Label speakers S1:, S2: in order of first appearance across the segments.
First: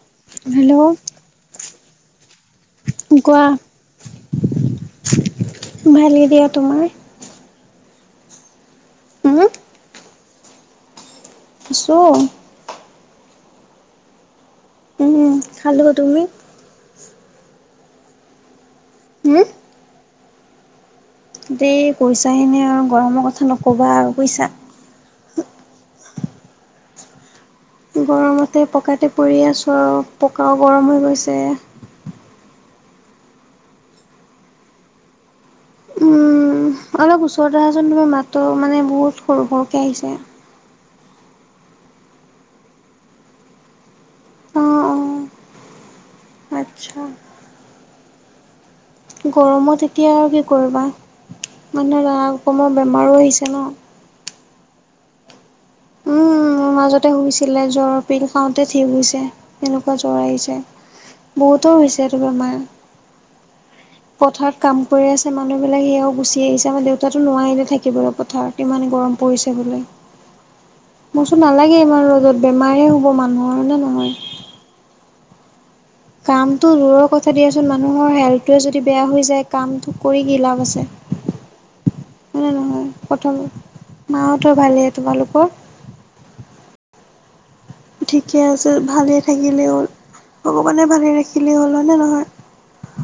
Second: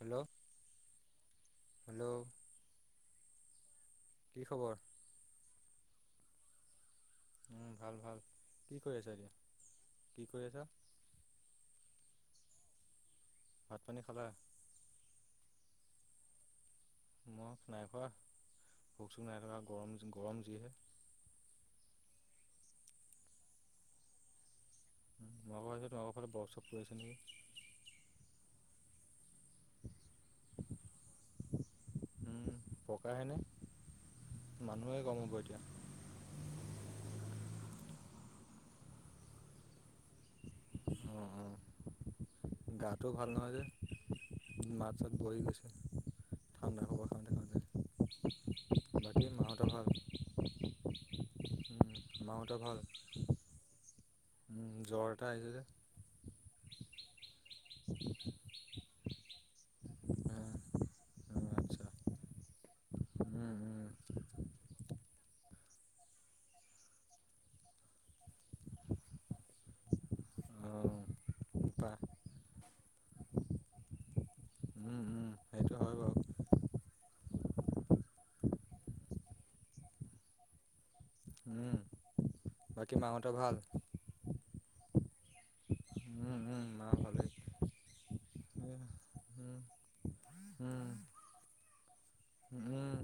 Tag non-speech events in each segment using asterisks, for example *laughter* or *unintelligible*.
S1: Hello
S2: hello
S1: hello
S2: কি কৰা
S1: কি খবৰ
S2: ভালেই দিয়া তোমাৰ
S1: উম ভাল ভাল কি কৰি আছা এতিয়া
S2: উম
S1: কি কৰি আছা
S2: আছোঁ আৰু
S1: ভাত পানী খালা
S2: উমম খালো তুমি
S1: নাই খোৱা ভোক চুখ
S2: উম
S1: নাই থকা গৰম গৰম যিহে
S2: দেই কৈছাহেনে আৰু গৰমৰ কথা নকবা আৰু কইছা
S1: মই বাৰু তোমালোকৰ ফালে বৰফ সৰফ পৰিছে নেকি
S2: গৰমতে পকাতে পৰি আছোঁ আৰু পকাও গৰম হৈ গৈছে
S1: পকাহেনে মানুহে গৰম হ'ব এতিয়া
S2: উম অলপ ওচৰত অহাচোন তোৰ মতটো মানে বহুত সৰু সৰকে আহিছে
S1: হ গাটো ভাল নহয় যে
S2: অঁ
S1: মাত চাত বহি
S2: অঁ
S1: গৈছে
S2: আচ্ছা
S1: *unintelligible* মাহঁতৰ ভাল
S2: গৰমত এতিয়া আৰু কি কৰিবা
S1: উম,
S2: মানুহে
S1: মাহঁতৰ ভাল
S2: ল'মান বেমাৰো আহিছে ন
S1: উম জ্বৰ এটা আহিছে যে
S2: উম মোৰ মাজতে হৈছিলে জ্বৰ পিল খাওঁতে ঠিক হৈছে এনেকুৱা জ্বৰ
S1: উম,
S2: আহিছে
S1: উম,
S2: বহুতৰে
S1: আচ্ছা
S2: হৈছেটো বেমাৰ
S1: উম, উম,
S2: পথাৰত কাম কৰি আছে মানুহবিলাক সেয়াও গুচি আহিছে আমাৰ দেউতাাতো নোৱাৰিলে থাকিব আৰু পথাৰ কিমান গৰম পৰিছে বোলে
S1: অ
S2: ভুক চুক নালাগে ইমান ৰ'দত বেমাৰ হ'ব মানুহৰ নে নহয়
S1: উম উম সেইটো হয় বাৰু
S2: কামটো দূৰৰ কথা দিয়াচোন মানুহৰ হেল্থটোৱে যদি বেয়া হৈ যায় কামটো কৰি কি লাভ আছে
S1: উম,
S2: হয় নহয়
S1: বাকী
S2: কথাটো
S1: মাহঁতৰ ভাল
S2: মাহতৰ ভালে তোমালোকৰ
S1: উম উম নাই ভালেই
S2: ঠিকে আছে
S1: উম,
S2: ভালেই থাকিলেই হ'ল
S1: উম,
S2: ভগৱানে ভালে ৰাখিলেই হ'ল হয়নে নহয়
S1: হম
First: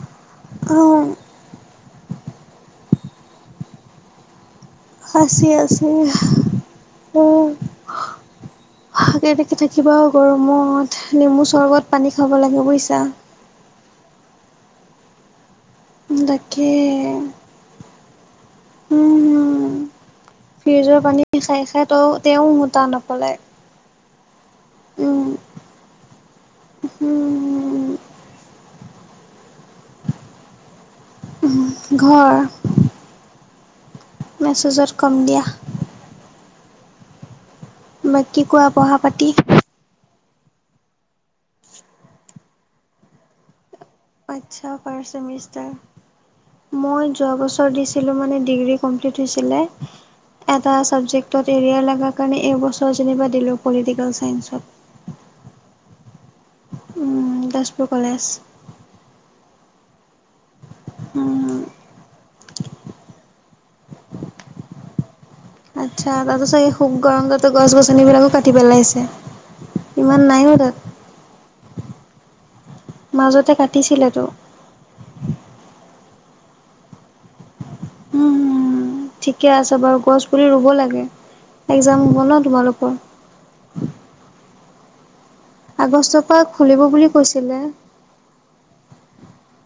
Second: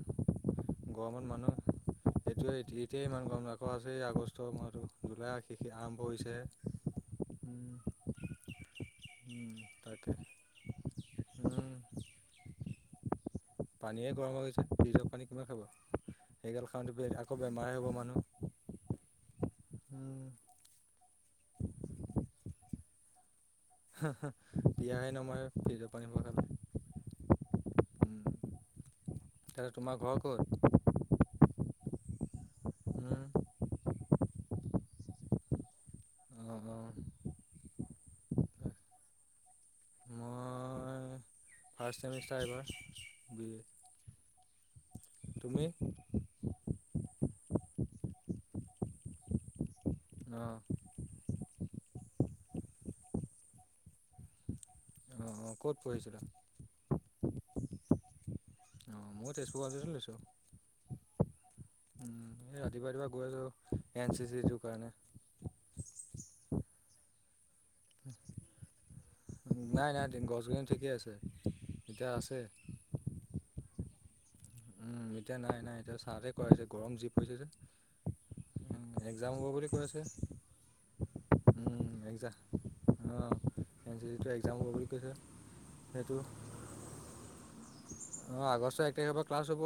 S2: অ'।
S1: গৰমত মানুহ এইেটোৱে এতিয়া ইমান গৰম ন আকৌ আছে আগষ্ট মাহটো জুলাই
S2: আছে
S1: শেষে
S2: আছে
S1: আৰম্ভ হৈছেহে।
S2: উম ভালকৈ
S1: উম,
S2: থাকিবা
S1: তাকে
S2: গৰমত নেমু চৰ্বত পানী খাব লাগে বুজিছা
S1: পানীয়েে গৰম হৈ গৈছে ফ্ৰীজৰ পানী কিমান খাব সেই গাল
S2: তাকে
S1: খাওঁ আকৌ বেমাৰ হ'ব মানুহ
S2: উম
S1: হম্
S2: ফ্ৰিজৰ পানী খাই খাই ত তেওঁও হুতা নপালায়
S1: বিয়াহে নময় ফ্ৰীজৰ পানীবোৰ খালে হম ত তোমাৰ ঘৰ ক'ত
S2: ঘৰ
S1: উম
S2: মেছেজত কম দিয়া।
S1: অ', অ',।
S2: বাকী কোৱা পঢ়া পাতি।
S1: মই ফাৰ্ষ্ট ছেমিষ্টাৰ এইবাৰ বি এ।
S2: আচ্ছা ফাৰ্ষ
S1: তুমি?
S2: চেমেষ্টাৰ। মই যোৱা বছৰ দিছিলোঁ মানে ডিগ্ৰী কম্প্লিত হৈছিলে
S1: অ',
S2: এটা চাবজেক্টত এৰিয়া লগাৰ কাৰণে এইবছৰ যেনিবা দিলোঁ পলিটিকেল চাইন্সত।
S1: অ', অ', কত পঢ়িছিলা?
S2: তেজপুৰ কলেজ।
S1: অ', ময়ো তেজপুৰ কলেজতে লৈছো।
S2: উম,।
S1: উম, এ ৰাতিপুৱা ৰাতিপুৱা গৈ আছো এন চি চিটোৰ কাৰণে।
S2: আচ্ছা তাৰপিছত এই শুব গৰম ততে গছ গছনিবিলাকো কাটি পেলাইছে।
S1: নাই নাই
S2: ইমান
S1: গছ
S2: নাইও
S1: গছনী
S2: তাত
S1: ঠিকে আছে, এতিয়া আছে।
S2: মাজতে কাটিছিলেতো।
S1: উম, এতিয়া নাই নাই এতিয়া চাহতে কৰাইছে, গৰম জী পৰিছে যে।
S2: উম,
S1: এক্সাম হ'ব
S2: ঠিকে
S1: বুলি
S2: আছে
S1: কৈ
S2: বাৰু গছ পুলি ৰুব লাগে। এক্সাম হ'ব ন তোমালোকৰ?
S1: অ' এন চি চিটো এক্সাম হ'ব বুলি কৈছে
S2: আগষ্টৰ পৰা খুলিব বুলি কৈছিলে।
S1: অ', আগষ্টৰ এক তাৰিখৰ পৰা ক্লাছ হ'ব,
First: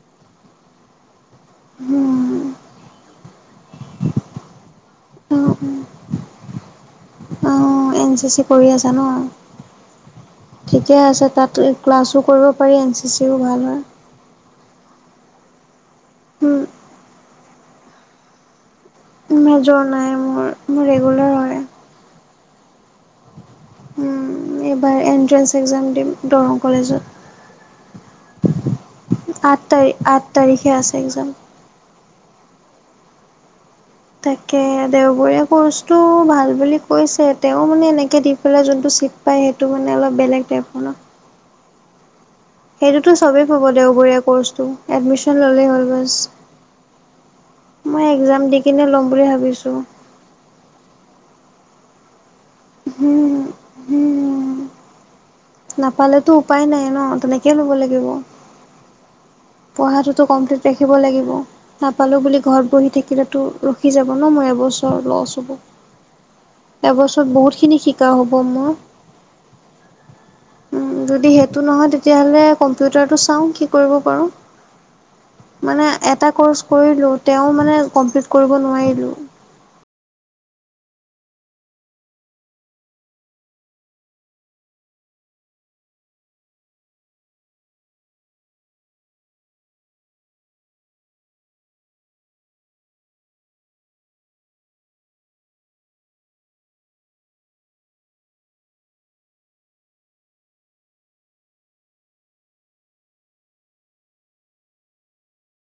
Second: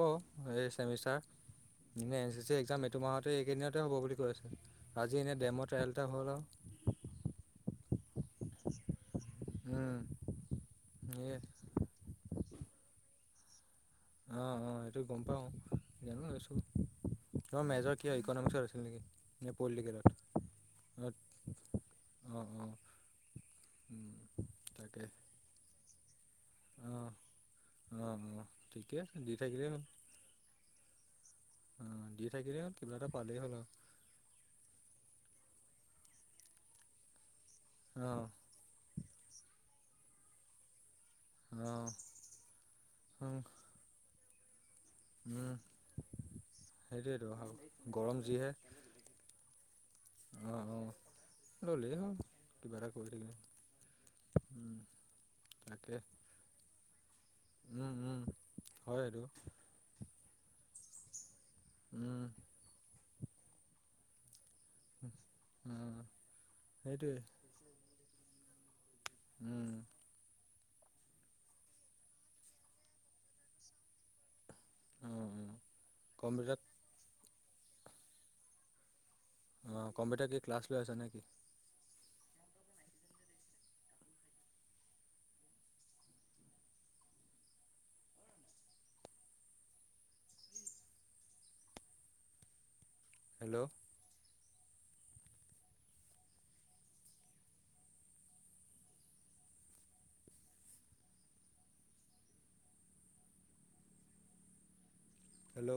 S1: এই চেমিষ্টাৰ। এনে এন চি চি এক্সাম এইটো মাহতে এইকেইদিনতে হ'ব বুলি কৈ আছে। আজি এনেই ডেমৰ ট্ৰায়েল এটা হ'ল আৰু।
S2: অ', এন চি চি কৰি আছা ন।
S1: উম,
S2: ঠিকে
S1: এই
S2: আছে তাত ক্লাছো কৰিব পাৰি এন চি চিও ভাল হয়।
S1: অ', অ', সেইটো গম পাওঁ, সেইকাৰণে লৈছো। তাৰ মেজৰ কিয় ইকনমিক্সত আছিল নেকি? নে
S2: মেজৰ নাই
S1: পলটিকেলত?
S2: মোৰ মোৰ ৰেগুলাৰ হয়
S1: অ', অ',।
S2: উম, এইবাৰ এণ্ট্ৰেঞ্চ এক্সাম দিম দৰং
S1: অঁ অঁ অঁ
S2: কলেজত।
S1: ঠিকে আছে দি
S2: আঠ
S1: থাকিলেই
S2: তাৰিখ- আঠ তাৰিখে আছে একজ্ৰাম।
S1: অ' দি থাকিলে হল, কিবা এটা পালেই হ'ল আৰু।
S2: তাকে, দেওবৰীয়া কৰ্চটো ভাল বুলি কৈছে তেওঁ মানে
S1: আৰু
S2: এনেকে
S1: অঁ
S2: দি বলে যোনটো ছিট পায় সেইটো মানে অলপ বেলেগ টাইপৰ ন।
S1: অ',।
S2: সেইটোতো চবেই পাব দেওবৰীয়া কৰ্চটো, এডমিশন
S1: উম
S2: ললেই হ'ল বাচ।
S1: সেইটোৱেতো
S2: মই
S1: গৰম
S2: এক্জাম দি কিনে লম বুলি ভাবিছো।
S1: অ', অ', ললেই হল। কিবা এটা কৰি
S2: হুম
S1: থাকিলে,
S2: হুম
S1: উম, তাকে।
S2: নাপালেতো উপায় নাই ন তেনেক
S1: উম, উম, হয় এটো।
S2: পঢ়াটোতো কমপ্লিট ৰাখিব লাগিব, নাপালোঁ বুলি ঘৰত বহি থাকিলেতো ৰখি যাব ন মোৰ এবছৰ লছ হব
S1: সেইটোৱে
S2: এবছৰত বহুত খিনি শিকা হ'ব মোৰ
S1: উম,।
S2: উম, যদি সেইটো নহয় তেতিয়াহলে কম্পিউটাৰটো চাওঁ কি কৰিব পাৰো।
S1: অঁ অঁ
S2: মানে এটা
S1: কম্পিউটাৰত
S2: কৰ্চ কৰিলো তেওঁ মানে কমপ্লিট কৰিব নোৱাৰিলো।
S1: অ', কম্পিউটাৰ কি কিল্লাছ লৈ আছা নে কি? উম, হেল্ল'। হেল্ল'।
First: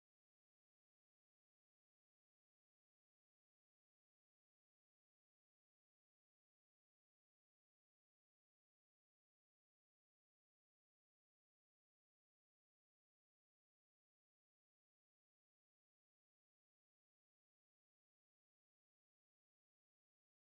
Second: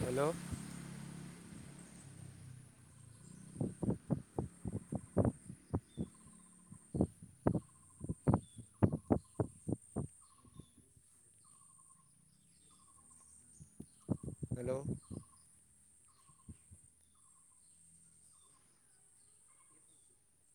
S1: *inaudible* হেল্ল'। হেল্ল'।